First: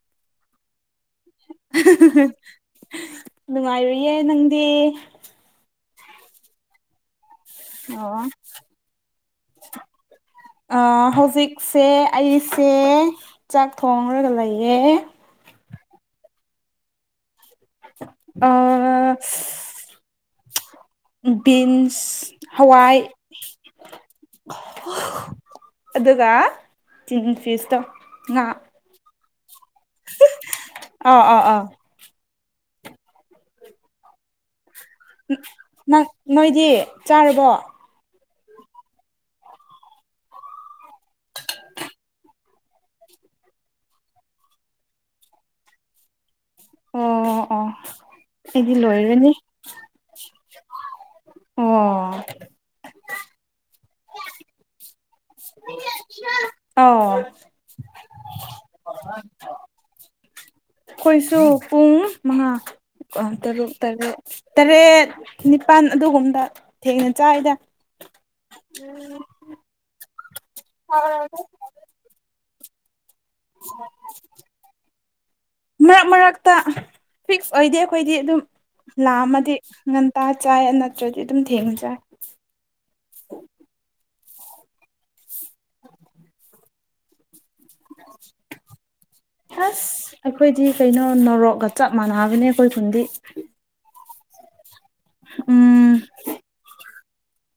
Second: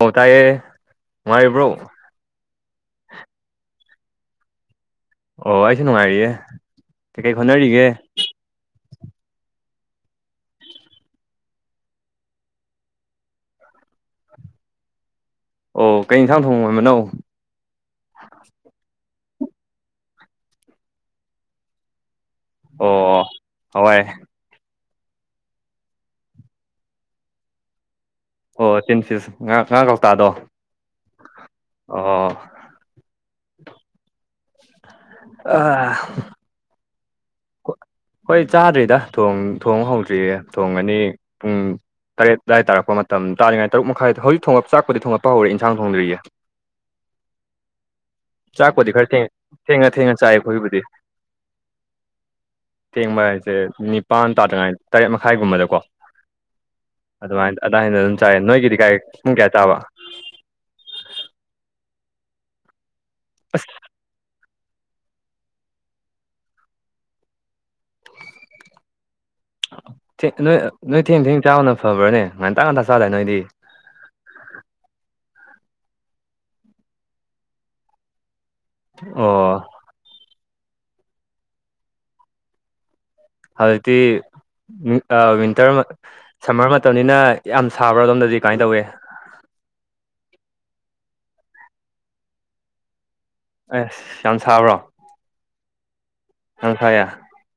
ꯑꯣ ꯇꯥꯏꯌꯦ ꯅꯨꯡꯉꯥꯏꯔꯤꯕ꯭ꯔꯣ ꯅꯨꯡꯉꯥꯏꯔꯤꯌꯦ ꯅꯪꯗꯤ ꯑꯣ ꯑꯩꯁꯨ ꯅꯨꯡꯉꯥꯏꯔꯤꯌꯦ ꯀꯩꯀꯩ ꯍꯣꯠꯅꯔꯤꯒꯦ ꯑꯣ ꯑ ꯍꯧꯖꯤꯛꯁꯦ ꯑꯩꯁꯦ ꯆꯥꯛ ꯊꯣꯡꯔꯒ ꯂꯩꯌꯦ ꯑꯣ ꯀꯩ ꯌꯦꯟꯁꯥꯡ ꯊꯣꯡ ꯑꯣꯏꯕꯅꯧ ꯑ ꯕꯤꯟꯁ ꯍꯋꯥꯏ ꯑꯣ ꯍꯋꯥꯏ ꯑꯗꯨꯒ ꯆꯤꯟ ꯐꯤꯁꯇꯣ ꯉꯥ ꯑꯣ ꯇꯤꯟꯐꯤꯁ ꯉꯥ ꯉꯥ ꯀꯧꯇꯥꯗꯣ ꯑꯥ ꯑꯥ ꯑꯥ ꯑꯣ ꯑꯥ ꯅꯪ ꯅꯣꯏꯗꯤ ꯆꯥꯔꯕꯣ ꯍꯣꯏ ꯆꯥꯗ꯭ꯔꯤꯗ ꯊꯣꯡ ꯊꯣꯡ ꯍꯧꯗ꯭ꯔꯤꯌꯦ ꯊꯣꯡꯉꯅꯤ ꯄꯨꯡ ꯇꯔꯦꯠ ꯑꯗꯥꯏ ꯇꯔꯛꯄ ꯃꯇꯝ ꯇꯥꯔꯤꯉꯩ ꯇꯔꯨꯛ ꯃꯈꯥꯏ ꯍꯧꯖꯤꯛ ꯊꯣꯡꯉꯛ ꯆꯥꯛꯄꯨꯗꯤ ꯊꯣꯉꯛꯄ ꯍꯧꯔꯦ ꯏꯟꯁꯥꯡ ꯊꯣꯡꯗ꯭ꯔꯤꯌꯦ ꯑꯣ ꯑꯣ ꯑꯩꯗꯤ ꯆꯥꯛꯄꯨꯗꯤ ꯈꯔ ꯊꯦꯡ ꯂꯣꯏꯔꯅꯤ ꯊꯦꯡꯉ ꯊꯦꯡꯉ ꯆꯥꯏ ꯑꯩꯈꯣꯏꯕꯨꯗꯤ ꯑꯣ ꯊꯦꯡꯕ ꯍꯥꯏꯁꯦ ꯅꯤꯄꯥꯟ ꯇꯥꯗ꯭ꯔꯤꯉꯥꯏ ꯇꯔꯦꯠ ꯃꯈꯥꯏꯒꯨꯝꯕꯗꯀꯣ ꯑꯣ ꯑꯗꯨꯃꯥꯏꯅ ꯑꯗꯥꯏ ꯅ ꯑꯗꯨꯝ ꯆꯥꯏ ꯅꯣꯏꯒꯤꯗꯤ ꯀꯥꯏ ꯄꯨꯡ ꯀꯌꯥ ꯆꯥꯕ ꯑꯩꯈꯣꯏꯁꯨ ꯄꯨꯡ ꯃꯉꯥ ꯇꯔꯨꯛ ꯇꯔꯦꯠ ꯇꯔꯦꯠ ꯅꯤꯄꯥꯜ ꯑꯗꯨꯒꯨꯝꯕꯗ ꯊꯦꯡꯅ ꯆꯥꯏꯗ ꯊꯦꯡ ꯅꯣꯏ ꯅꯣꯏ ꯊꯦꯡ ꯊꯦꯡ ꯆꯥꯕꯅ ꯐꯕ꯭ꯔꯥꯅꯦ ꯑ ꯉꯟꯇ ꯉꯟꯇꯥ ꯆꯥꯗꯥꯏꯅꯦ ꯅꯣꯏꯗꯤ ꯑꯣ ꯃꯔꯛ ꯃꯔꯛꯇ ꯐꯤꯛꯁ ꯑꯣꯏꯗꯦ ꯑꯩꯈꯣꯏꯗꯤ ꯑꯗꯨꯝ ꯂꯥꯝꯃꯗꯤ ꯑꯣ ꯉꯟꯇꯥ ꯆꯥꯏ ꯅꯠꯇ꯭ꯔꯗꯤ ꯑꯗꯨꯝ ꯊꯦꯡꯅ ꯆꯥꯏ ꯍꯧꯖꯤꯛꯇꯤ ꯋꯤꯟꯇꯔ ꯁꯝꯃꯔ ꯃꯇꯝꯅꯤꯅ ꯌꯥꯝ ꯁꯥꯕ꯭ꯔꯥꯗꯣꯝꯗꯗꯤ ꯀꯃꯥꯏꯅ ꯇꯧꯋꯤ ꯑꯁ ꯑꯩꯈꯣꯏꯗꯤ ꯀꯩꯅꯣ ꯅꯣꯔꯣꯛꯒ ꯆꯞ ꯃꯥꯟꯅꯒꯅꯦ ꯑꯩꯈꯣꯏ ꯈꯨꯟꯗꯤ ꯑꯁ ꯌꯥꯝ ꯁꯥꯕ꯭ꯔꯣ ꯎꯝ ꯌꯥꯝ ꯁꯥꯏꯌꯦ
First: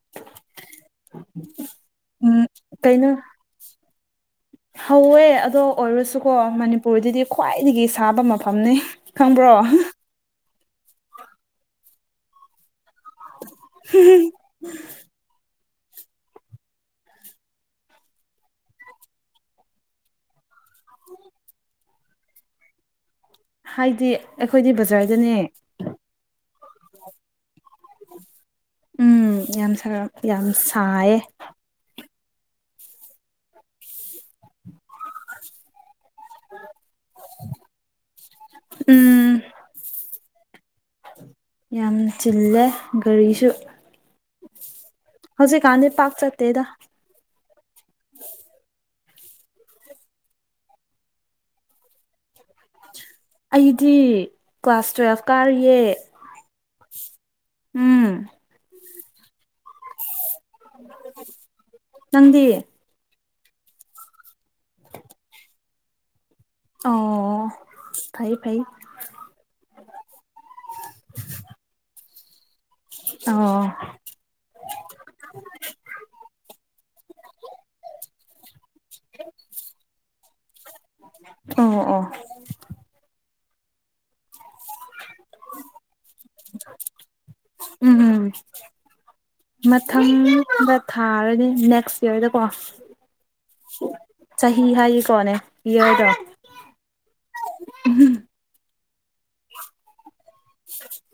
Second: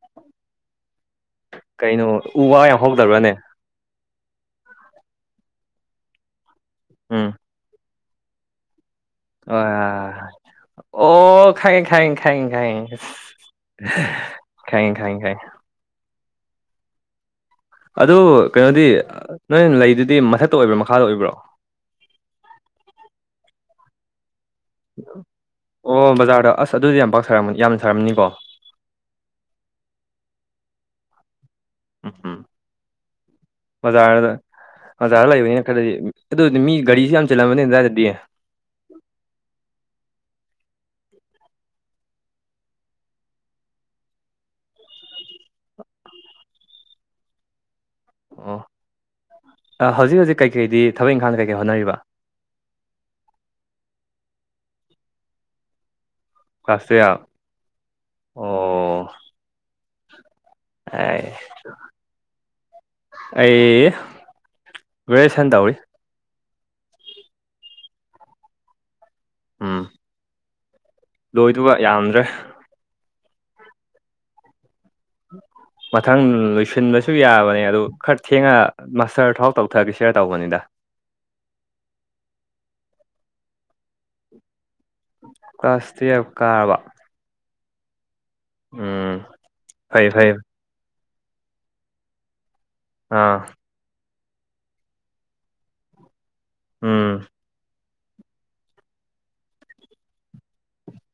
[inaudible] ꯀꯩꯅꯣ ꯎꯝ ꯎ ꯋꯥ ꯌꯥꯝ ꯀꯩꯅꯣ ꯍꯧꯗꯕ꯭ꯔꯥꯅꯦ ꯍꯧꯋꯦ ꯑꯗꯣ ꯑꯣꯏꯔꯁꯨꯀꯣ ꯃꯅꯤꯄꯨꯔꯗꯗꯤ ꯎꯝ ꯈ꯭ꯋꯥꯏꯗꯒꯤ ꯁꯥꯕ ꯃꯐꯝꯅꯤ ꯈꯪꯕ꯭ꯔꯣ ꯑ ꯑꯣ ꯈꯪꯉꯦ ꯈꯪꯉꯦ ꯈꯪꯉꯦ ꯈꯪꯉꯦ ꯏꯁ ꯈꯪꯉꯦ ꯈꯪꯉꯦ ꯈꯪꯉꯦ ꯑꯗꯨ ꯀꯩꯅꯣꯗꯤ ꯅꯣꯏ ꯂꯩꯗꯨꯗꯤ ꯃꯊꯛꯇ ꯑꯣꯏꯕ꯭ꯔꯣ ꯃꯈꯥꯗ ꯑꯣꯏꯕ꯭ꯔꯣ ꯍꯥꯏꯗꯤ ꯑꯩꯈꯣꯏꯗꯤ ꯕꯖꯥꯔꯗꯅꯦ ꯑꯣ ꯕꯖꯥꯔꯗ ꯑꯁ ꯑꯗꯨꯗꯤ ꯌꯥꯝ ꯄꯥꯛ ꯌꯥꯝꯅ ꯁꯥꯔꯝꯅꯤꯀꯣ ꯎꯝ ꯌꯥꯝ ꯌꯥꯝ ꯁꯥꯏꯌꯦ ꯎꯝ ꯎꯝ ꯃꯖꯥꯔꯗ ꯕꯖꯥꯔꯗ ꯂꯩꯕꯅꯤꯅ ꯈꯔꯗꯤ ꯑꯗꯨꯗꯤ ꯃꯤ ꯒꯥꯔꯤꯁꯨ ꯌꯥꯝ ꯆꯤꯂꯝꯃꯅꯤ ꯑꯗꯨꯋꯥꯏꯗꯗꯤ ꯎꯝ ꯌꯥꯝ ꯆꯤꯜꯂꯦ ꯒꯥꯔꯤꯁꯨ ꯍꯧꯖꯤꯛꯀꯥꯟꯗꯗꯤ ꯄꯥꯛ ꯆꯠꯇꯦꯗ ꯑꯣ ꯍꯧꯖꯤꯛ ꯍꯧꯖꯤꯛ ꯀꯩꯀꯩꯗꯤ ꯊꯕꯛ ꯏꯪꯈꯥꯡ ꯀꯩꯀꯩ ꯍꯣꯠꯅꯔꯤꯕ ꯑꯩꯗꯤ ꯀ꯭ꯂꯥꯁ ꯇꯨꯌꯦꯜꯐ ꯀꯥꯔꯤꯌꯦ ꯀ꯭ꯂꯥꯁ ꯇꯨꯌꯦꯜꯐ ꯎꯝ ꯑꯣ ꯑꯥꯏ ꯅꯪꯗꯤ ꯑꯩ ꯒ꯭ꯔꯦꯖꯨꯌꯦꯁꯟ ꯇꯧꯔꯤ ꯑꯣ ꯐꯩ ꯐꯩ ꯎꯝ ꯂꯣꯏꯗꯧꯕ ꯌꯥꯝꯗ꯭ꯔꯦ ꯑꯣ ꯃꯊꯪ ꯂꯣꯏꯁꯤꯟꯕꯁꯨ ꯌꯥꯕꯅꯦ ꯑꯗꯨ ꯈꯔ ꯊꯦꯡꯉ ꯃꯥꯁꯇ꯭ꯔ ꯐꯥꯎ ꯇꯧꯊꯈꯤꯁꯤꯔꯥ ꯇꯧꯕꯅꯤꯗ ꯑꯣ ꯑꯣ ꯀ꯭ꯂꯥꯁ ꯇꯨꯌꯦꯜꯐ ꯀꯥꯔꯕ ꯎꯝ ꯎꯝ ꯐꯩ ꯃꯊꯪ ꯐꯩ ꯗ ꯊꯥꯔꯅꯤ ꯅꯦꯛꯁ ꯏꯌꯥꯔꯗ ꯀꯣ ꯑꯥ ꯆꯍꯤ ꯍꯥꯏ ꯀꯣꯅ ꯏꯌꯔꯗꯣ ꯎꯝ [inaudible]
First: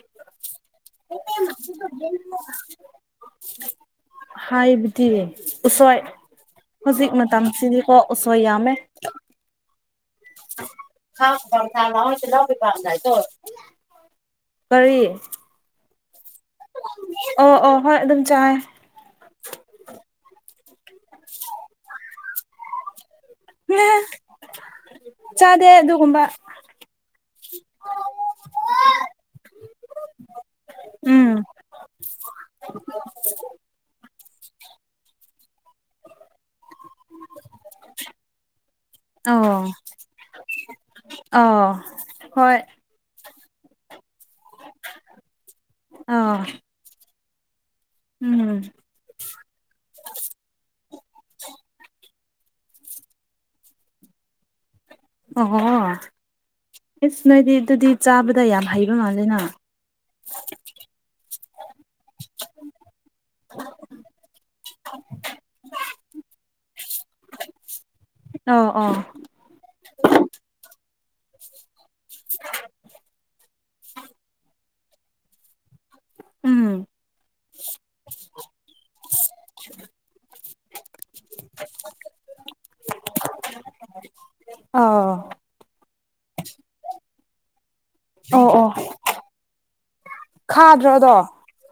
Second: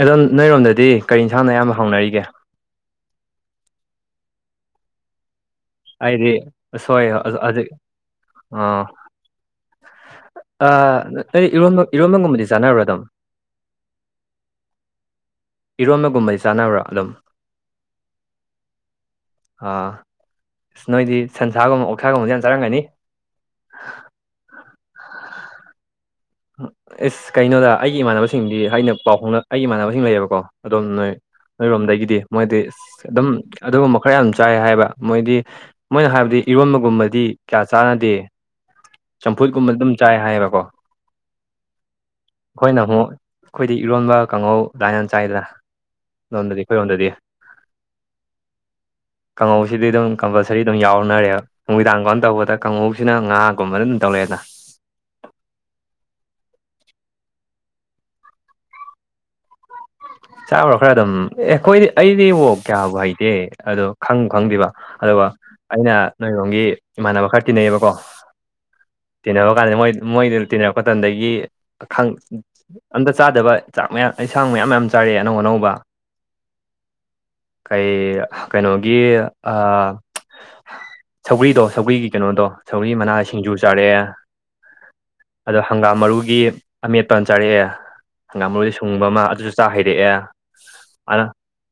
ꯑꯗꯣ ꯅꯣꯏꯔꯣꯝꯗꯗꯤ ꯀꯔꯤ ꯌꯦꯟꯁꯥꯡꯅ ꯑꯌꯥꯝꯕ ꯍꯧꯎꯅꯔꯤꯒꯦ ꯍꯥꯏꯕꯗꯤ ꯎꯁꯣꯏ ꯑꯩꯗꯤ ꯁꯣꯏ ꯍꯧꯖꯤꯛ ꯍꯧꯖꯤꯛ ꯃꯇꯝꯁꯤꯗꯤꯀꯣ ꯎꯁꯣꯏ ꯌꯥꯝꯃꯦ ꯑꯥ ꯑꯥ ꯅꯣꯏ ꯏꯔꯣꯟꯕ ꯏꯔꯣꯟꯕꯒꯨꯝꯕꯗꯤ ꯆꯥꯅꯕ꯭ꯔꯥ ꯑꯗꯨꯝ [unintelligible] ꯀꯔꯤ ꯏꯔꯣꯟꯕꯒꯨꯝꯕꯩ ꯆꯥꯅꯕ꯭ꯔꯥ ꯑꯗꯨꯝ ꯑꯣ ꯑꯣ ꯍꯣꯏ ꯑꯗꯨꯝ ꯆꯥꯏ ꯑꯥ ꯅꯣꯏꯗꯤ ꯁꯟꯁꯥꯒꯨꯝꯕ ꯑꯣꯊꯥꯒꯨꯝꯕꯁꯨ ꯌꯥꯝ ꯆꯥꯔꯝꯒꯅꯤ ꯎ ꯆꯥꯗꯦ ꯑꯗꯨꯒꯨꯝꯕ ꯍ ꯑꯦꯁ ꯀꯩꯅꯣꯗ ꯑꯩꯒꯤ ꯏꯃꯥꯟꯅꯕꯁꯤꯡꯗꯤ ꯑꯩꯅ ꯄꯥꯎ ꯐꯅꯛ ꯑꯩꯒꯤ ꯏꯃꯥꯟꯅꯕꯁꯤꯡ ꯂꯩꯌꯦꯕꯀꯣ ꯑꯗꯣꯝ ꯅꯣꯏ ꯎꯝ ꯑꯩꯔꯣꯝꯗꯒꯤꯗꯤ ꯃꯣꯏꯗꯤ ꯑꯗꯨꯝ ꯑꯗꯨꯒꯨꯝꯕ ꯈꯔ ꯌꯥꯝ ꯆꯥꯏ ꯍꯥꯏꯕ ꯃꯣꯏꯗꯤ ꯃꯣꯏꯅ ꯍꯥꯏꯕꯗꯤ ꯏꯔꯣꯟꯕꯒꯨꯝꯕꯗꯤ ꯀꯌꯥ ꯆꯥꯟꯅꯗꯦ ꯆꯝꯐꯨꯠꯀꯨꯝꯕ ꯑꯗꯨꯝ ꯆꯥꯏ ꯍꯥꯏꯌꯦꯕꯀꯣ ꯑ ꯑꯩꯈꯣꯏꯅ ꯑꯃꯨꯛ ꯑꯩꯈꯣꯏꯗꯤ ꯏꯔꯣꯟꯕ ꯀꯥꯡꯍꯧ ꯂꯥꯏꯅ ꯆꯥꯏꯗꯅ ꯑꯥ ꯂꯣꯟꯝꯗꯗꯤ ꯑꯩꯉꯣꯟꯗꯗꯤ ꯎꯝ ꯀꯥꯡꯍꯧꯁꯤꯗꯤ ꯑꯗꯨꯝ ꯀꯝꯄꯜꯁꯔꯤ ꯑꯗꯨꯝ ꯌꯥꯎꯅꯔꯦꯕ ꯅꯨꯃꯤꯗꯥꯡ ꯀꯝ ꯇꯧꯕꯗ ꯀꯥꯡꯉꯧꯁꯤꯅ ꯉꯥꯒꯨꯝꯕꯅ ꯑꯗꯨꯝ ꯇꯧꯔꯛꯦꯅ ꯑꯣ ꯍꯣ ꯏꯁꯁ ꯅꯣꯏꯗꯤ ꯑꯗꯨꯗꯤ ꯆꯥꯕꯗ ꯌꯥꯝ ꯍꯩꯕ ꯃꯥꯜꯂꯦꯅ ꯌꯥꯔꯣ ꯈꯔ ꯑꯗꯨꯝ ꯑꯦ ꯑꯩꯈꯣꯏꯗꯤ ꯑꯩꯗꯤ ꯋꯣꯛ ꯀꯌꯥꯕꯨ ꯍꯩꯇꯦ ꯑꯗꯣ ꯈꯪ ꯈꯪꯗꯦꯕ ꯑꯗꯨꯒ ꯑꯩꯅ ꯅꯣꯏꯔꯣꯡꯒꯤ ꯏꯃꯥꯟꯅꯕ ꯈꯔ ꯇꯤꯟꯅꯩꯑꯕꯀꯣ ꯑꯣ ꯑꯣ ꯇꯤꯟꯅꯕ ꯀꯥꯟꯗ ꯃꯣꯏ ꯃꯣꯏꯗꯨ ꯇꯤꯟꯅꯔꯛꯄ ꯃꯇꯝꯗꯒꯤ ꯑꯝꯇ ꯆꯥꯗꯕ ꯆꯥꯛ ꯃꯌꯥꯝ ꯏꯟꯁꯥꯡ ꯃꯌꯥꯝ ꯃ ꯆꯥꯔꯑꯦ ꯑꯅꯧ ꯑꯅꯧꯕ ꯎꯝ ꯀꯩ ꯀꯩꯅꯣꯒꯤ ꯑ ꯁꯧꯒ꯭ꯔꯤꯗꯣ ꯁꯧꯒ꯭ꯔꯤꯒꯤ ꯀꯩꯅꯣꯗꯣ ꯁꯧꯒ꯭ꯔꯤ ꯃꯅꯥ ꯁꯤꯡꯖꯨ ꯆꯥꯔꯛꯑꯦ ꯑ ꯑꯗꯣ ꯍꯪꯒꯥꯝ ꯃꯔꯨꯒꯤ ꯑꯃꯦꯠꯄ ꯑꯃ ꯆꯥꯔꯛꯑꯦ ꯍꯪꯒꯥꯝ ꯑꯣ ꯑꯣ ꯃꯔꯨꯗꯤ ꯁꯨꯡꯕ ꯑꯃ ꯑꯗꯨꯁꯨ ꯆꯥ ꯍꯩꯔꯛꯑꯦ ꯈꯥꯗ꯭ꯔꯣ ꯑꯗꯣ ꯑꯗꯅ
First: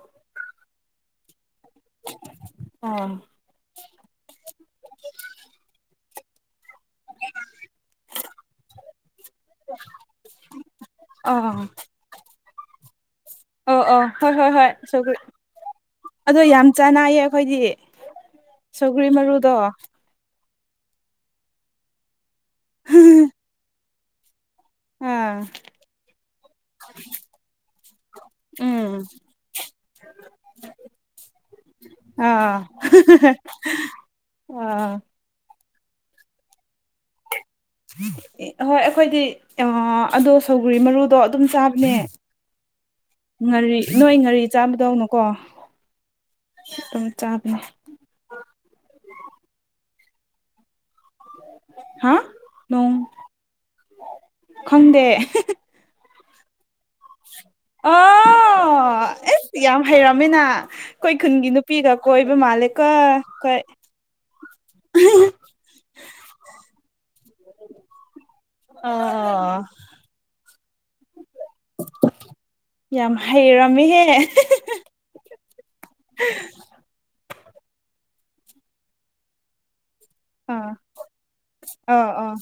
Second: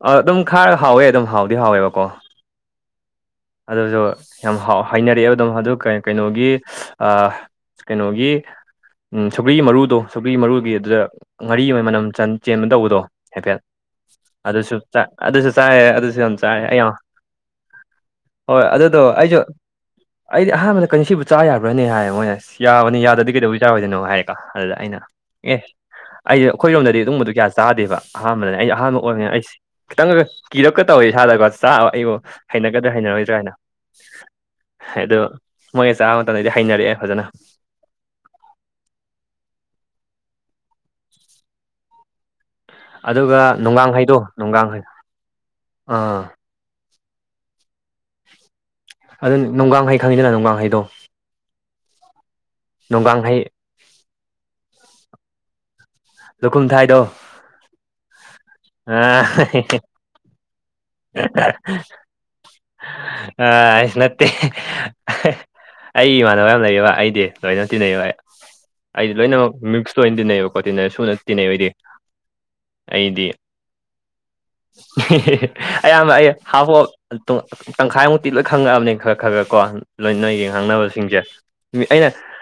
ꯑꯗꯨꯝ ꯈꯥꯔ ꯍꯥꯎꯋꯦ ꯑꯗꯨꯝ ꯍꯥꯎꯋꯦ ꯕꯤꯍꯥꯎꯋꯦꯕꯀꯣ ꯑꯣ ꯑꯗꯨꯁꯨ ꯌꯥꯝ ꯍꯥꯏꯅꯔꯛꯑꯦꯕ ꯑꯗꯨꯝ ꯑꯗꯨ ꯀꯩꯅꯣꯒꯤ ꯑ ꯀꯩꯅꯣꯒꯤ ꯎꯝ ꯁꯧꯀ꯭ꯔꯤꯒꯤ ꯃꯔꯨꯗꯣ ꯁꯀ꯭ꯔꯤꯒꯤ ꯃꯔꯨꯒꯤ ꯑꯗꯨꯗ ꯉꯥꯔꯤ ꯑꯥ ꯑꯃꯒꯤ ꯃꯅꯝ ꯆꯦꯟꯕ ꯇꯧꯕꯗꯣ ꯍꯥꯏꯦꯐꯦꯠ ꯑꯣ ꯑꯣ ꯍꯣꯏ ꯍꯣꯏ ꯍꯣꯏ ꯑꯗꯨꯁꯨ ꯁꯧꯒ꯭ꯔꯤ ꯑꯗꯨꯁꯨ ꯆꯥꯏ ꯑꯗꯨꯁꯨ ꯌꯥꯝ ꯑꯗꯣ ꯆꯥꯏꯦ ꯑ ꯆꯥꯟꯅꯩꯌꯦ ꯑꯩꯈꯣꯏꯗꯤ ꯍꯣꯏ ꯑꯗꯨꯗꯣ ꯁꯧꯒ꯭ꯔꯤ ꯑꯩꯁꯨ ꯃꯔꯨꯗꯣ ꯑꯩꯗꯤ ꯑꯍꯥꯟꯕꯗ ꯀꯩꯅ ꯁꯤꯕꯨ ꯆꯥ ꯌꯥꯕ꯭ꯔꯥꯅꯤ ꯍꯥꯏꯔꯦ ꯃꯣꯏꯅ ꯌꯥꯕꯅꯤ ꯌꯥꯗ꯭ꯔꯗꯤ ꯀꯩꯗꯧꯕ ꯆꯥꯔꯣꯏꯅꯣ ꯍꯥꯏꯔꯦ ꯑꯗꯨꯗ ꯑꯩꯅ ꯑꯥ ꯑꯦ ꯑꯩꯁ ꯑꯩꯈꯣꯏꯔꯣꯝꯗꯗꯤ ꯑꯗꯨꯕ ꯒ꯭ꯌꯥ ꯆꯥꯗꯦꯕ ꯑꯍꯥꯟꯕꯗꯅꯦ ꯑꯩ ꯑꯍꯥꯟꯕ ꯎꯝ ꯑꯣꯏꯕꯅꯤꯅ ꯑꯁ ꯈꯤꯇꯪꯒ ꯀꯤꯔꯛꯀ ꯇꯧꯋꯦ ꯏꯁꯥꯗꯒ ꯆꯥ ꯑꯩꯕꯨ ꯑꯥ ꯍꯩꯅꯒꯗ꯭ꯔꯥ ꯍꯩꯅꯔꯣꯏꯗ꯭ꯔꯥ ꯍꯥꯏꯅ ꯑꯥ ꯃꯣꯏꯁꯦ ꯆꯥꯕ ꯃꯇꯝꯗꯗꯤ ꯍꯩꯅꯔꯛꯑꯦ ꯐꯖꯅ ꯍꯣꯏ ꯑꯩꯈꯣꯏꯗꯤ ꯑꯗꯣ ꯁꯧꯒꯔꯤ ꯃꯔꯨꯗꯣ ꯑꯗꯨꯝ ꯆꯥꯕꯅꯦ ꯑꯗꯨꯒ ꯉꯥꯔꯤ ꯅꯣꯏ ꯅꯨꯡꯒꯥꯡꯍꯩꯗꯣ ꯉꯥꯔꯤ ꯅꯨꯡꯒꯥꯡꯍꯩ ꯆꯥꯕꯗꯧꯅꯨꯀꯣ ꯑꯥ ꯝ ꯆꯥꯕꯅꯦ ꯑꯗꯨ ꯅꯨꯡꯗꯥꯡꯈꯩ ꯈꯪꯉꯤꯗꯅ ꯅꯅꯨꯡꯗꯥꯡꯈꯩꯗꯣ ꯍꯥ ꯅꯣꯡ ꯅꯨꯡꯒꯥꯡꯍꯩ ꯈꯪꯗꯦ ꯂꯨꯈꯨꯝꯊꯥꯏꯗꯣ ꯑꯣ ꯑꯥ ꯑꯦꯁ ꯌꯥꯝ ꯍꯩꯔꯝꯃꯤꯅ ꯑꯩꯈꯣꯏ ꯈꯨꯟꯒꯤ ꯅꯨꯄꯤꯒ ꯀꯣꯏꯕ ꯃꯥꯜꯂꯦꯀꯣꯏ ꯑꯁ ꯑꯩꯒꯤ ꯏꯃꯥꯟꯅꯕ ꯌꯥꯝ ꯂꯩꯕ ꯑꯩꯗꯤ ꯂꯣꯏꯅ ꯇꯤꯟꯅꯩꯌꯦꯕ ꯑꯩꯗꯤ ꯂꯣꯏꯅꯃꯛ ꯑꯣ ꯃꯤꯁ ꯇꯣꯏꯅ ꯇꯤꯟꯅꯩꯑꯕꯀꯣ ꯇꯤꯟꯅꯩ ꯁꯨꯅ ꯇꯤꯟꯅꯩ ꯑꯣꯏꯗꯤ ꯌꯥꯝ ꯑꯩꯗꯤ ꯍꯩꯔꯝꯃꯤꯍꯦ [unintelligible] ꯑꯌꯥꯝꯕ ꯑꯩ ꯍꯥꯐ ꯇꯪꯈꯥꯏꯃꯨꯛꯇꯤ ꯂꯣꯏ ꯈꯪꯉꯛꯑꯕꯅꯤ ꯈꯔ ꯈꯔ ꯈꯔ ꯀꯣ ꯂꯣꯏꯅ ꯑꯥ ꯌꯦꯡꯍꯥꯡꯅꯕꯁꯤꯡꯁꯦ ꯑꯩꯅ ꯑꯥ ꯑꯥ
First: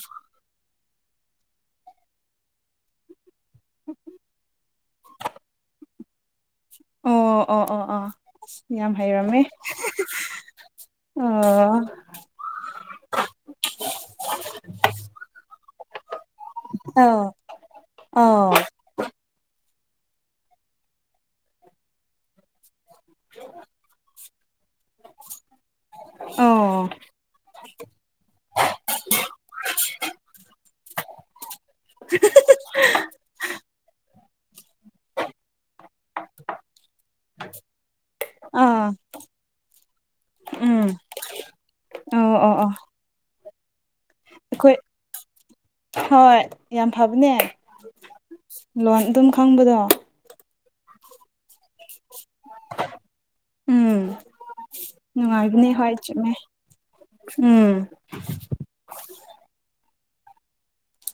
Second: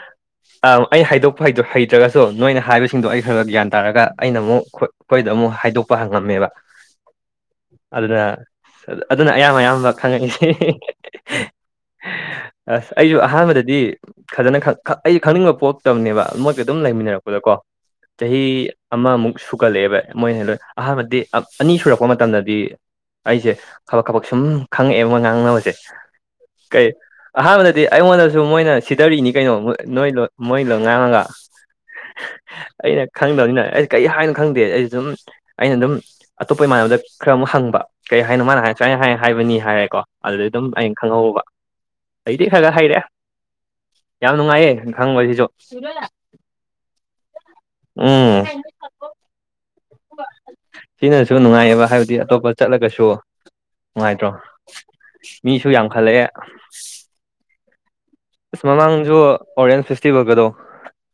ꯑ ꯑꯩꯩꯅꯩꯗꯣꯛꯄ ꯍꯩꯇ꯭ꯔꯒꯁꯨ ꯅꯣꯏꯅ ꯍꯥꯏꯕ ꯁꯤꯡꯗꯣ ꯑꯩ ꯈꯔ ꯈ ꯒ꯭ꯌꯥꯟ ꯇꯥꯔꯒ ꯑꯩꯅ ꯑꯃꯨꯛ ꯑꯩꯈꯣꯏꯗ ꯑꯃꯨꯛ ꯍꯥꯏꯗꯣꯛꯄ ꯍꯪꯉꯝꯃꯦꯕ [inaudible] ꯑꯣ ꯑꯣ ꯑꯣ ꯑꯗꯨꯅ ꯌꯥꯝ ꯑꯗꯨꯅ ꯍꯩꯔꯝꯃꯦ ꯑꯌꯥꯝ ꯑꯌꯥꯝꯕ ꯈꯪꯉꯛꯏꯅꯤ ꯑꯣ ꯑꯁ ꯑꯩꯁꯨ ꯑꯍꯥꯟꯕꯗꯗꯤ ꯐꯖꯅ ꯑꯩꯁ ꯈꯪꯅꯤꯡꯕ ꯄꯣꯛꯇꯕꯅꯦꯕ ꯃꯣꯏꯒ ꯑꯗꯨꯝ ꯑꯧ ꯂꯩꯃꯤꯟꯅꯔꯛꯄꯗꯀꯣ ꯑꯧ ꯆꯍꯤ ꯑꯃꯃꯨꯛ ꯁꯨꯀꯠꯂꯛꯑꯦꯕ ꯃꯣꯏꯅꯗ ꯑꯍꯥꯟꯕꯗꯤ ꯑꯅꯤ ꯁꯨꯔꯛꯄ ꯃꯇꯝꯗꯗꯤ ꯑꯩꯁꯦ ꯈꯕꯛ ꯈꯕꯛ ꯁꯨꯝ ꯈꯪꯉꯛꯑꯦꯕ ꯉꯥꯡꯅꯕꯁꯦ ꯑꯣ ꯀꯩ ꯑꯍꯥꯟꯕꯗꯗꯤ ꯑꯩꯉꯣꯟꯗꯁꯨ ꯃꯣꯏꯅ ꯁꯤꯗꯔꯤꯅꯤ ꯀꯩꯅꯣ ꯅꯣꯏ ꯃꯣꯏ ꯂꯣꯟ ꯉꯥꯡꯉꯒ ꯑꯩꯅ ꯈꯪꯗꯕꯅꯤꯅ ꯑꯩ ꯀꯔꯤ ꯍꯥꯏꯅꯣ ꯈꯪꯗꯦ ꯑꯩꯁꯨ ꯁꯨꯝ ꯑꯩꯅ ꯑꯗꯨꯝ ꯑꯇꯣꯞꯄ ꯏꯃꯥꯟꯅꯕꯗ ꯈꯔ ꯑꯃꯨꯛ ꯍꯪꯕ ꯀꯩ ꯍꯥꯏꯅꯣ ꯃꯥꯅ ꯍꯥꯏ ꯑꯥ ꯁꯨꯃꯥꯏꯅ ꯍꯥꯏ ꯍꯥꯏꯕꯅꯤ ꯍꯥꯏꯔꯦꯀꯣ ꯑꯗꯨꯗꯤ ꯑꯗꯨꯝ ꯎꯝ ꯑꯩꯅ ꯈꯪꯍꯕ ꯑꯣ ꯑꯩꯗꯤ ꯑꯣ ꯈꯔ ꯑꯣ ꯈ ꯍꯥꯏ ꯀꯔꯦ ꯌꯥꯝ ꯅꯨꯡꯉꯥꯏꯌꯦ ꯑꯩꯈꯣꯏ ꯈꯪꯕꯁꯤꯁꯨ ꯍꯣꯏ ꯌꯥꯝ ꯐꯕꯅꯦ ꯎꯝ ꯂꯣꯟ ꯑꯗꯨꯝ ꯈꯪꯕꯗꯣ ꯁꯤꯅꯁꯨ ꯅꯨꯡꯉꯥꯏꯑꯕ ꯍꯥꯏꯕꯗꯤ ꯑꯇꯣꯞꯄ ꯆꯠꯂꯒꯁꯨ ꯎꯝ ꯅꯨꯡꯉꯥꯏꯇ꯭ꯔꯣ ꯃꯤꯁꯨ ꯅꯨꯡꯉꯥꯏꯕꯅꯦ ꯍꯣꯏ ꯌꯥꯝꯈꯠꯂꯛꯑꯦ ꯆꯨꯝꯃꯦ ꯎꯝ ꯏꯁ ꯃꯃꯥꯡꯁꯨ ꯑꯣꯔꯦꯟꯁ ꯐꯁꯇꯤ ꯐꯀꯗꯣ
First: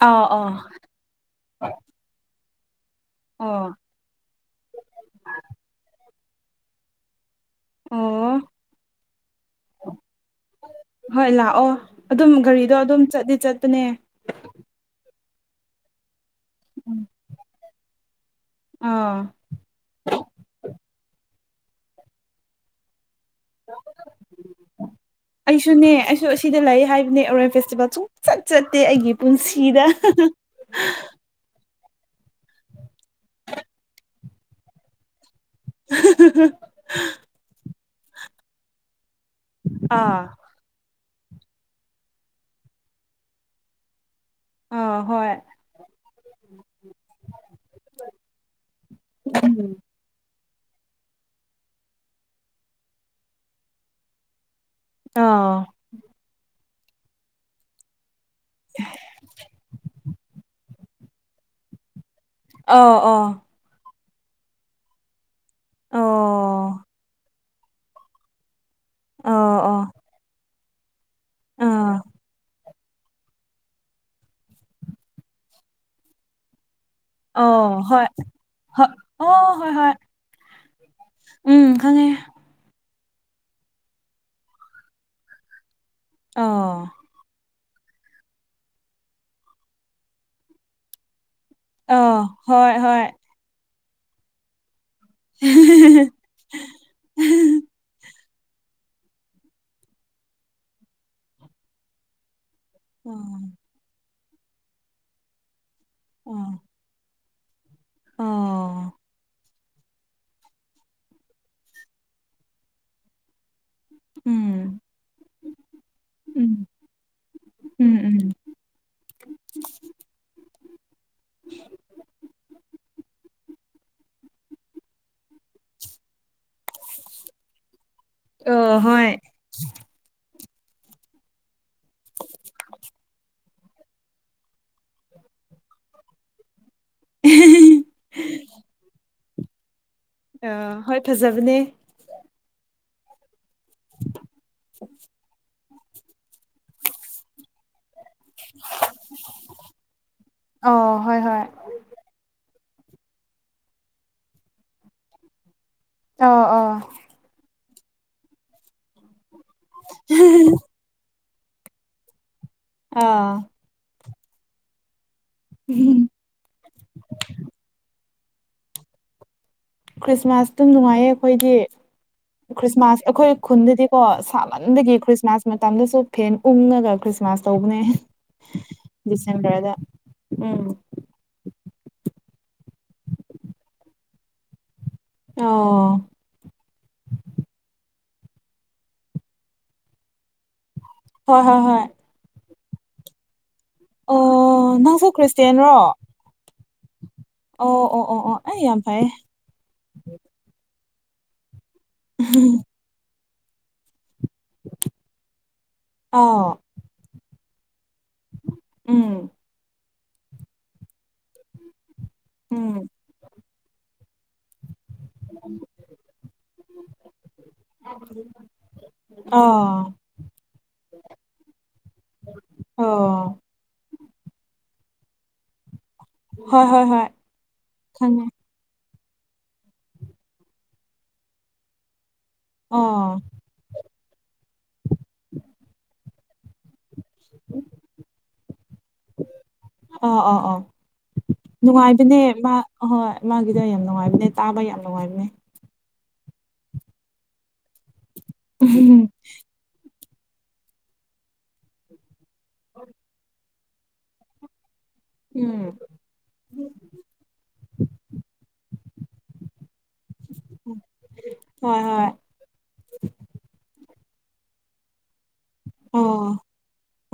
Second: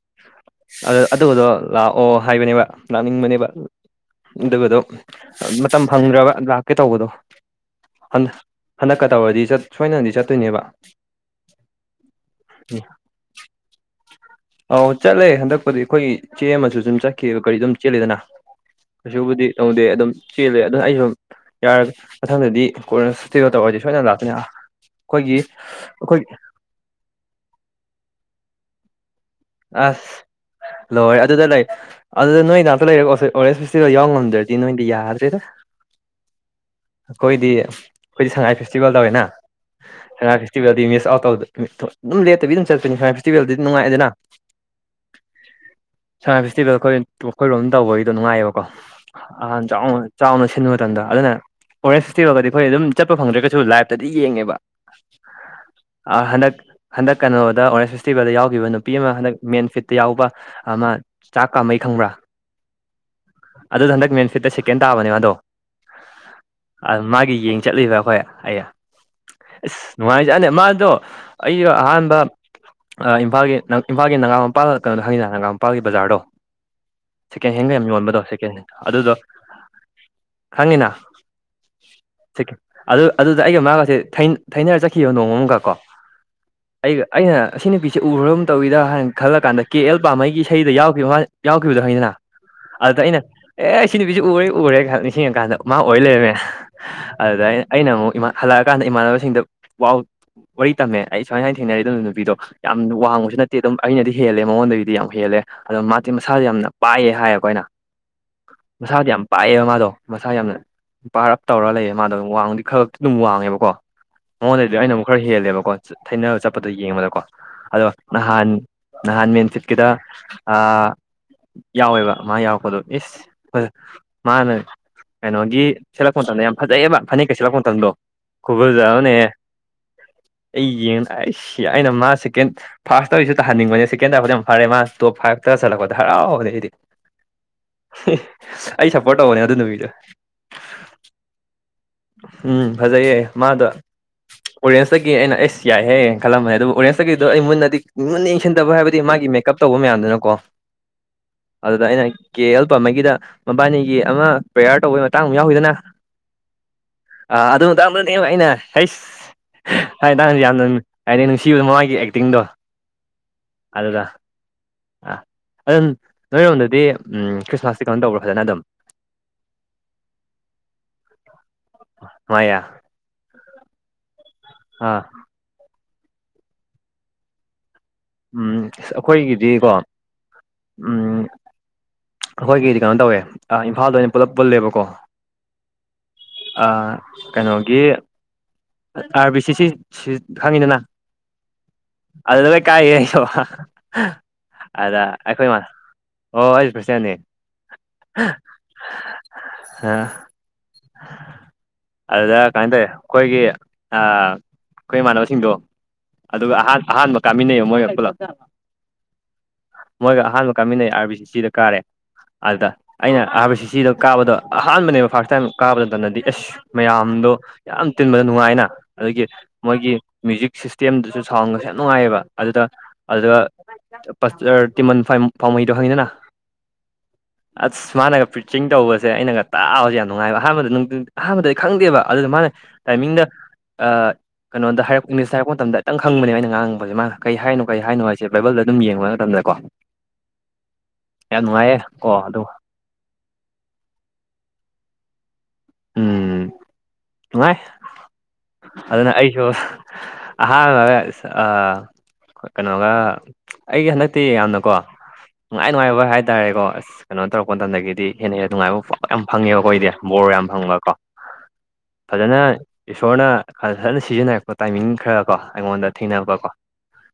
ꯑꯥ ꯑꯥ ꯑ ꯑꯗꯨꯗꯣ ꯂꯥꯛꯑꯣ ꯍꯥꯏꯕꯅꯦꯕ ꯂꯥꯛꯅꯤꯡꯕꯅꯦꯕ ꯑꯣ ꯑꯗꯨꯒꯗꯣ ꯃꯇꯝ ꯐꯪꯗ꯭ꯔꯕ ꯂꯥꯛꯀꯦ ꯇꯧꯕꯗꯣ ꯍꯟ ꯑꯣ ꯍꯟꯗꯛꯀ ꯇꯧꯕꯗꯤ ꯁꯣꯏꯅꯅꯗꯤ ꯆꯠꯇꯣꯏꯅꯦꯕ ꯍꯣꯏ ꯂꯥꯛꯑꯣ ꯑꯗꯨꯝ ꯒꯥꯔꯤꯗꯣ ꯑꯗꯨꯝ ꯆꯠꯗꯤ ꯆꯠꯇꯅꯦ ꯑꯧ ꯆꯠꯂꯦ ꯍꯟꯗꯛꯄꯨꯗꯤ ꯑꯩꯈꯣꯏ ꯏꯆꯦ ꯑꯃꯁꯨ ꯑꯗꯨꯝ ꯆꯠꯈꯤꯑꯕ ꯀꯒꯥꯔꯤ ꯑꯗꯨꯝ ꯆꯦꯂꯦꯗꯅ ꯀꯩꯁꯨ ꯑꯥ ꯗꯤ ꯇꯧꯗꯦ ꯑꯗꯨꯝ ꯆꯦꯜꯂꯦ ꯑꯗꯨꯅ ꯑꯩꯁꯨ ꯌꯥꯔꯒ ꯃꯊꯪꯗꯗꯤ ꯀꯣꯟꯅ ꯇꯤꯔꯣꯇ ꯑꯣꯏꯔꯗꯤ ꯁꯣꯏꯗꯅ ꯂꯥꯛꯇꯅ ꯑꯩꯈꯣꯏꯒꯤ ꯑꯩꯈꯣꯏ ꯗ ꯂꯩ ꯍꯥꯏ ꯔꯣꯏ ꯐꯦꯁꯇꯤꯚꯦꯜ ꯁꯨꯡ ꯆꯠ ꯆꯠꯇꯦ ꯑꯩꯒꯤ ꯄꯨꯟꯁꯤꯗ ꯑꯁ ꯂꯣꯏ ꯑꯗꯨꯗ ꯂꯩ ꯑꯗꯨꯗ ꯅꯣꯏ ꯉꯥꯛꯇ ꯂꯩꯔ ꯑꯣꯔꯦꯖ ꯐꯦꯁꯇꯤꯚꯦꯜ ꯌꯥꯎ ꯉꯝꯗ꯭ꯔꯗꯤ ꯅꯣꯏꯗꯤ ꯌꯥꯗ꯭ꯔꯦꯗ [inaudible] ꯑꯩꯈꯣꯏꯗꯤ ꯑꯩꯈꯣꯏꯗꯤ ꯁꯉꯥꯏ ꯐꯦꯁꯇꯤꯚꯦꯜ ꯑꯥ ꯇꯧꯋꯦꯅꯉꯥꯏ ꯐꯦꯁꯇꯤꯚꯦꯜꯗꯤ ꯃꯤꯁ ꯑꯥꯎ ꯑꯗꯨꯝ ꯂꯦꯠꯇꯕꯤ ꯑꯗꯨꯝ ꯆꯠꯄꯅꯤ ꯁꯥꯏ ꯐꯦꯁꯇꯤꯚꯦꯜꯗꯗꯤ ꯅꯨꯡꯉꯥꯏꯗꯅ ꯑꯥ ꯍꯣꯏ ꯁꯉꯥꯏ ꯐꯦꯁꯇꯤꯚꯦꯜ ꯑꯩꯈꯣꯏ ꯑꯩꯈꯣꯏꯔꯣꯝ ꯇꯧꯕꯒꯤꯗꯣ ꯉꯥꯏꯌꯦꯕꯀꯣ ꯑ ꯎꯝ ꯆꯥꯎ ꯆꯥꯎꯅ ꯁꯤꯟꯕ ꯃꯇꯝꯗ ꯑꯗꯨꯅ ꯑꯣꯔꯦꯟꯖ ꯐꯦꯁꯇꯤꯚꯦꯜꯗꯗꯤ ꯐꯣꯏ ꯑꯗꯨꯝ ꯆꯠꯄ ꯐꯪꯗ꯭ꯔꯒꯁꯨ ꯂꯥꯏꯞꯇꯗꯤ ꯌꯦꯡꯉꯦꯕ ꯑꯥ ꯍꯟꯗꯛ ꯍꯟꯗꯛ ꯀꯩꯅꯣꯗ ꯑꯣꯔꯦꯟꯖ ꯐꯦꯁꯇꯤꯚꯦꯜꯗ ꯌꯥꯎꯈꯤꯕ ꯅꯨꯄꯤ ꯑꯃ ꯍꯟꯗꯛ ꯃꯦꯟ ꯐꯤꯠꯇ ꯌꯥꯎꯕ ꯑꯃ ꯆꯥꯛ ꯀꯥꯃꯩ ꯈꯪꯕ꯭ꯔꯥ ꯑ ꯑꯣ ꯑꯗꯨꯗ ꯍꯟꯛ ꯃꯦꯟ ꯐ꯭ꯤꯠꯇ ꯁꯦꯀꯦꯟ ꯇꯥꯕꯅꯦ ꯑꯗꯣ ꯑꯣ ꯃꯥꯒꯤ ꯌꯦꯡ ꯆꯠꯂꯤꯕ ꯑꯩꯈꯣꯏ ꯑꯩ ꯑꯣ ꯑꯁ ꯑꯣ ꯅꯨꯡꯉꯥꯏꯖꯅꯦ ꯃꯥꯗꯣ ꯑꯩꯗꯣ ꯑꯥ ꯑꯍꯥꯟꯕ ꯏꯝꯐꯥꯜ ꯏꯝꯐꯥꯜꯒꯤ ꯅꯒꯥ ꯃꯄꯥꯜ ꯀꯩꯅꯣ ꯍꯡꯅ ꯅꯅꯥꯒꯥ ꯃꯄꯥꯜ ꯕꯖꯥꯔꯗꯣ ꯁꯦꯀꯦꯟ ꯍꯦꯟꯒ ꯑꯣ ꯌꯥꯝ ꯍꯣꯏ ꯌꯣꯟꯕꯗꯣ ꯁꯦꯀꯦꯟ ꯍꯦꯟ ꯍꯣꯏ ꯑꯗꯨꯗꯣ ꯑꯣ ꯍꯣꯏ ꯍꯣꯏ ꯈꯪꯉꯤꯅ ꯎꯝ ꯈꯪꯉꯦ ꯆꯀꯦ ꯑꯗꯨ ꯑꯗꯨꯗ ꯑꯩꯒ ꯃꯥꯒꯁꯦ ꯊꯩꯅꯔ ꯆꯠꯈꯤꯕ ꯅꯣꯡꯃ ꯑꯃꯒ ꯀꯣ ꯑꯥ ꯑꯩꯒ ꯑꯩꯅ ꯑꯁꯤ ꯅꯨꯄꯤꯁꯦ ꯎꯈ꯭ꯔ ꯑꯃ ꯇꯧꯋꯗ ꯍꯥꯏꯅ ꯈꯜꯂ ꯀꯥꯟꯗ ꯀꯦ ꯑꯦꯜ ꯄꯥꯝꯍꯩꯒꯤ ꯏꯁꯩꯗ ꯌꯥꯎꯈꯤꯕ ꯃꯥ ꯌꯥꯎꯈꯤꯕꯗꯣ ꯍꯗꯅ ꯑꯣ ꯍꯣꯏ ꯑꯗꯨꯗ ꯍꯣꯏ ꯑꯩꯅ ꯑꯦ ꯑꯩ ꯁꯤ ꯅꯨꯄꯤꯁꯤ ꯎꯔꯦ ꯎꯔꯦ ꯅꯤꯡꯁꯤꯡꯉꯀꯥꯟꯗ ꯃꯥ ꯑꯣꯏ ꯂꯩꯔꯝꯃꯦ ꯑꯗꯨꯗꯩꯅ ꯑꯩꯅ ꯑꯃꯨꯛ ꯍꯜꯂꯛꯑꯀꯥꯟꯗ ꯏꯃꯥꯟꯅꯕꯁꯤꯡꯗ ꯋꯥ ꯋꯥꯔꯤ ꯇꯝꯃꯦ ꯑꯩ ꯁꯨꯃꯥꯏ ꯁꯨꯃꯥꯏꯅ ꯊꯦꯡꯅꯔꯤ ꯑꯗꯨꯅ ꯅꯨꯄꯤꯗꯣ ꯌꯥꯝ ꯋꯥꯡꯕꯁꯨ ꯑꯣ ꯅꯠꯇꯦ ꯑꯗꯨꯝ ꯑꯩꯅꯗꯤ ꯍꯦꯜꯂꯦ ꯃꯉꯣꯟꯗꯒꯤꯗꯒꯤꯗꯤ ꯌꯥꯝ ꯍꯦꯜꯂꯦ ꯑꯗꯣ ꯃꯥꯗꯤꯦ ꯃꯁꯥꯁꯗ ꯑꯣ ꯌꯥꯝꯅ ꯄꯥꯛꯑ ꯍꯥꯏꯌꯦ ꯑꯩꯣꯅ ꯑꯣ ꯃꯁꯥꯗꯣ ꯌꯥꯝ ꯄꯥꯛꯑꯦꯕ ꯃꯥꯥꯗꯣ ꯃꯁꯥ ꯌꯥꯝꯅ ꯄꯥꯔ ꯑꯞ ꯇꯧꯔꯒ ꯂꯩꯌꯦ ꯃꯥꯗꯣꯝ ꯋꯥꯡꯗꯤ ꯈꯔ ꯈꯛꯇꯤ ꯑꯗꯨꯝ ꯋꯥꯡꯉꯦꯕꯀꯣ ꯃꯉꯣꯟꯗꯗꯤ ꯎꯝ ꯑꯩꯅ ꯑꯃꯨꯛ ꯈꯔ ꯍꯦꯜꯂꯦꯕꯀꯣ ꯊꯩꯅꯔ ꯎꯝ ꯆꯠꯄꯗꯣ ꯌꯦꯡꯕꯗꯀꯣ ꯑꯗꯣ ꯎꯝ ꯎꯝ ꯅꯍꯥꯟ ꯅꯍꯥꯟ ꯃꯦꯟꯐꯤꯠꯀꯤꯗ ꯌꯥꯎꯋꯦꯕ ꯃꯥ ꯌꯥꯎꯔꯛꯄꯗꯣ ꯏꯁ ꯃꯥꯅ ꯀꯩꯅꯣꯒꯤ ꯁꯦꯠꯂꯛꯄ ꯃꯇꯝꯗ ꯌꯥꯝ ꯐꯖꯩꯕ ꯐꯅꯦꯛ ꯀꯩ ꯁꯦꯠꯂꯛꯄ ꯃꯇꯝꯗꯣ ꯑꯣ ꯍꯣꯏ ꯈꯨꯔꯖꯕꯅꯦꯍ ꯑꯩ ꯌꯦꯡ ꯑꯩ ꯁꯤ ꯑꯩꯅ ꯃꯥ ꯁꯦꯀꯦꯟ ꯐꯥꯔꯁ ꯇꯧꯔꯤꯁꯤ ꯇꯥꯍꯟꯅꯤꯡꯕꯅꯦ ꯁꯦꯀꯦꯟ ꯇꯔꯐꯗ ꯌꯥꯝ ꯐꯔꯦ ꯃꯥ ꯇꯣꯞ ꯐꯥꯏꯞꯇ ꯆꯠꯂꯛꯄꯗ ꯍꯔꯥꯎꯕꯅꯦ ꯁꯤꯗꯤ ꯑꯩ ꯁꯄꯣꯔꯠ ꯇꯧꯕꯅꯦ ꯑꯗꯨ ꯅꯨꯕꯤꯗ ꯑ ꯍꯣꯏ ꯐꯖꯕꯅꯦ ꯎꯝ ꯐꯖꯩꯌꯦ ꯃꯥꯗ ꯑꯣꯔꯦꯟꯁꯇꯒꯤ ꯑꯩꯅ ꯑꯩꯁ ꯌꯥꯏꯍꯦꯌꯦ ꯈꯜꯂꯝꯃꯦ ꯑꯗꯨꯕꯨ ꯑꯣꯔꯦꯟꯁꯇꯒꯤꯗꯣ ꯑꯩ ꯃꯨꯟꯅꯗꯤ ꯟꯅ ꯌꯦꯡꯁꯤꯟꯗꯕ ꯍꯥꯏꯕꯗꯤ ꯃꯥꯒꯤ ꯃꯦꯀꯞ ꯇꯧꯕ ꯃꯌꯥꯝꯗꯨꯅꯀꯣ ꯑꯥ ꯍꯣꯏ ꯍꯣꯏ ꯑꯗꯨꯗ ꯑꯩꯅ ꯀꯦ ꯑꯦꯜ ꯄꯥꯃꯩꯒꯤꯗ ꯃꯕꯥꯅꯤꯒꯤ ꯑꯃ ꯄ꯭ꯔꯦꯌꯥꯔ ꯇꯧꯕꯩ ꯃꯇꯥꯡ ꯑꯃ ꯌꯥꯎꯈꯤꯗꯅ [inaudible] ꯑꯥ ꯑꯗꯨ ꯃꯇꯥꯡꯗꯗꯤ ꯑꯩꯅ ꯍꯁ ꯍꯥꯏ ꯃꯇꯥꯡꯁꯨ ꯌꯥꯝꯅꯃꯤ ꯑꯩꯅ ꯅꯨꯡꯁꯤꯕꯗ ꯃꯃꯒꯤ ꯑꯦꯛꯇꯤꯡꯗꯣ ꯑꯥ ꯑꯗꯨꯒ ꯑꯥ ꯑꯗꯨꯝ ꯅꯣꯏꯔꯣꯝꯗꯗꯤ ꯎꯝ ꯈ꯭ꯔꯤꯁꯃꯥꯁꯀꯤꯤ ꯀꯩꯅꯣ ꯇꯧꯕ꯭ꯔꯣ ꯐꯖꯅ ꯑꯗꯨꯝ ꯈ꯭ꯔꯤꯁꯃꯥꯁ ꯑꯗꯨꯝ ꯅꯨꯡꯉꯥꯏꯌꯦ ꯑꯩꯈꯣꯏꯗꯤ ꯃꯥꯏ ꯈ꯭ꯔꯤꯁꯃꯥꯁ ꯑꯩꯈꯣꯏ ꯈꯨꯟꯗꯗꯤꯀꯣ ꯁꯥꯃꯟꯗꯒꯤ ꯑꯥ ꯈ꯭ꯔꯤꯁꯃꯥꯁ ꯃꯇꯝꯗꯁꯨ ꯐꯦꯟ ꯎꯪꯉꯒ ꯈ꯭ꯔꯤꯁꯃꯥꯁ ꯇꯧꯕꯅꯦ ꯎꯝ ꯑꯩꯈꯣꯏꯒꯤꯗꯤꯀꯣ ꯗꯤꯁꯦꯝꯕꯔꯗ ꯎꯝ ꯎꯝ ꯑꯩꯈꯣꯏꯒꯤꯗꯤ ꯀꯩꯅꯣ ꯇꯧꯋꯦ ꯏꯝꯐꯥꯜꯗ ꯑꯣꯏꯅ ꯄꯨꯂꯞ ꯄꯨꯜꯂꯦꯕꯀꯣ ꯑꯣ ꯀꯩꯅꯣꯒꯤ ꯑꯥꯔ ꯕꯤ ꯁꯤ ꯁꯤ ꯈꯪꯉꯤꯗꯅ ꯍꯣꯏ ꯍꯣꯏ ꯍꯣꯏ ꯑꯗꯨꯗ ꯂꯩ ꯀꯥꯏꯌꯦ ꯑꯩꯁꯨ ꯑꯣ ꯑꯗ ꯅꯪꯁꯨ ꯑꯩꯈꯣꯏ ꯏ ꯃꯥ ꯈ꯭ꯔꯤꯁꯇꯦꯟꯔꯣ ꯑꯣ ꯑꯩ ꯆꯅꯦ ꯑꯣ ꯑꯣ ꯑꯣ ꯑꯣ ꯑꯩ ꯌꯥꯝ ꯐꯩꯌꯦ ꯑ ꯑꯗꯨꯗ ꯀꯥꯏꯇꯦ ꯑꯩꯈꯣꯏꯒꯤ ꯑꯩꯈꯣꯏ ꯏꯃꯥꯟꯅꯕꯁꯤꯡꯗꯣ ꯑꯥꯎ ꯑꯗꯨꯒ ꯑꯍꯥꯟ ꯑꯍꯥꯟꯕ ꯀꯥꯃꯤꯟꯅꯩꯣ ꯃꯣꯏꯒ ꯄꯨꯂꯞ ꯎꯝ ꯃꯣꯏꯒ ꯑꯍꯥꯟꯕ ꯀꯥꯃꯤꯟꯅꯩ ꯑꯥꯔ ꯕꯤ ꯁꯤ ꯁꯤꯗ ꯀꯥꯔꯦ ꯑꯗꯨꯗ ꯎꯝ ꯑꯩꯅ ꯍꯥꯏꯕꯁꯤ ꯁꯤꯗꯣ ꯀꯥꯕꯗꯣ ꯑꯍꯥꯟꯕꯅꯦꯕ ꯐꯥꯔꯁ ꯇꯥꯏꯝ ꯀꯥꯕ ꯃꯇꯝꯗꯗꯤ ꯑꯦꯁ ꯃꯌꯥꯝꯗꯣ ꯌꯥꯝ ꯇꯤꯟꯕꯗ ꯅꯨꯡꯉꯥꯏꯅ ꯑꯗꯒꯤ ꯑꯥ ꯃꯣꯏꯒꯤ ꯃ꯭ꯌꯨꯖꯤꯛ ꯁꯤꯁꯇꯦꯝꯗꯨꯁꯨ ꯁꯥꯎꯟꯒꯁꯦ ꯌꯥꯝ ꯅꯨꯡꯉꯥꯏꯌꯦꯕ ꯑꯗꯨꯗ ꯑꯣ ꯑꯗꯨ ꯇꯤꯃꯟ ꯐꯥꯎꯃꯩꯗꯣ ꯍꯪꯉꯤꯗꯅ ꯍꯣꯏ ꯍꯣꯏ ꯍꯣꯏ ꯑ ꯈꯪꯉꯦ ꯁꯃꯥꯟꯒꯄꯤ ꯆꯤꯡ ꯇꯧꯕꯁꯦ ꯑꯩꯅꯒ ꯇꯥꯎꯕꯁꯦ ꯌꯥꯝ ꯅꯨꯡꯉꯥꯏꯕ ꯑꯍꯥꯟꯕꯗ ꯑꯍꯥꯟꯕꯗ ꯑꯩ ꯈꯪꯗꯦꯕ ꯑꯗꯨꯗ ꯃꯥꯅ ꯑꯣ ꯇꯥꯏꯃꯤꯗ ꯑ ꯀꯩꯅꯣꯗ ꯍꯥꯏꯔꯛ ꯏꯪꯂꯤꯁꯇ ꯍꯥꯏꯔꯛꯄ ꯃꯇꯝꯗꯈꯤꯇꯪꯕꯅꯦ ꯑꯩꯅ ꯉꯥꯡꯉꯕꯁꯦ ꯃꯥꯅ ꯀꯔꯤ ꯍꯥꯏꯅꯣ ꯀꯔꯤ ꯍꯥꯏꯅꯣ ꯍꯥꯏꯁꯦ ꯕꯥꯕꯜꯗ ꯑꯗꯨꯝ ꯌꯦꯡꯕ ꯆꯝꯦꯀꯣ ꯑꯥ ꯑꯥ ꯑꯥ ꯀꯣ ꯅꯨꯡꯉꯥꯏꯕꯅꯦ ꯑꯗꯨ ꯃꯥ ꯑꯍꯣꯏ ꯃꯥꯒꯤꯗ ꯌꯥꯝ ꯅꯨꯡꯉꯥꯏꯕꯅꯦ ꯇꯥꯕ ꯌꯥꯝ ꯅꯨꯡꯉꯥꯏꯕꯅꯦ ꯎꯝ ꯅꯨꯡꯉꯥꯏ ꯑꯗꯨꯅ ꯎꯝ ꯑꯩꯁꯨ ꯑꯍꯥꯡꯉꯦ ꯑ ꯀꯩꯅꯣꯒ ꯑꯩꯒꯤ ꯍꯟꯗꯛꯇꯤ ꯌꯥꯝꯅꯀꯣ ꯅꯨꯡꯉꯥꯏ ꯅꯨꯡꯉꯥꯏꯕ ꯍꯥꯏꯇꯥꯔꯦꯀꯣ ꯑꯁ ꯀꯩꯅꯣ ꯇꯧꯔꯛꯄ ꯃꯇꯝꯗꯒꯤꯗꯤ ꯍꯦꯟꯅ ꯍꯦꯟꯅ ꯅꯨꯡꯉꯥꯏꯕꯥꯎ ꯌꯥꯝ ꯐꯪꯉꯦꯕ ꯑꯩꯈꯣꯏꯗꯤ ꯕꯣꯔ ꯌꯥꯝ ꯀꯣ ꯍꯣꯏ ꯍꯣꯏ ꯐꯖꯅ ꯏꯁꯣꯔꯅ ꯐꯖꯅ ꯁꯤꯖꯤꯟꯅꯔꯛꯄ ꯇꯥꯏꯃꯤꯡ ꯈꯔ ꯀꯣ ꯑꯩꯉꯣꯟꯗ ꯊꯦꯡꯅꯕ ꯑꯣ ꯀꯣ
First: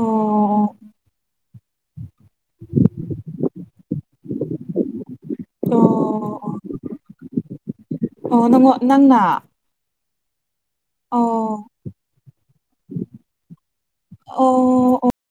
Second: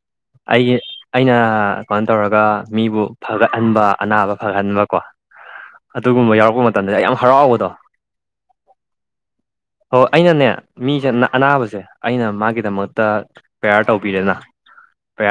ꯑꯣ ꯑꯩꯒꯤ ꯑꯩꯅ ꯀꯃꯣ ꯇꯧꯔꯒ ꯃꯤꯕꯨ ꯐꯒꯠꯍꯟꯕ ꯑꯅꯥꯕ ꯐꯒꯠꯍꯟꯕꯀꯣ ꯑꯗꯨꯒꯨꯝꯕ ꯑꯣ ꯌꯥꯎꯔꯛꯄ ꯃꯇꯝꯗ ꯌꯥꯝ ꯍꯔꯥꯎꯕꯗꯣ ꯑꯣ ꯅꯪꯣ ꯅꯪꯅ ꯍꯣꯏ ꯑꯩꯅꯅꯦ ꯃꯤꯁꯦ ꯑꯣ ꯑꯅꯥꯕꯁꯦ ꯑꯩꯅ ꯃꯥꯒꯤꯗꯃꯛꯇ ꯄ꯭ꯔꯦꯌꯥꯔ ꯇꯧꯕꯤꯔꯦꯅ ꯑꯣ ꯄ꯭ꯔꯦꯌꯥꯔ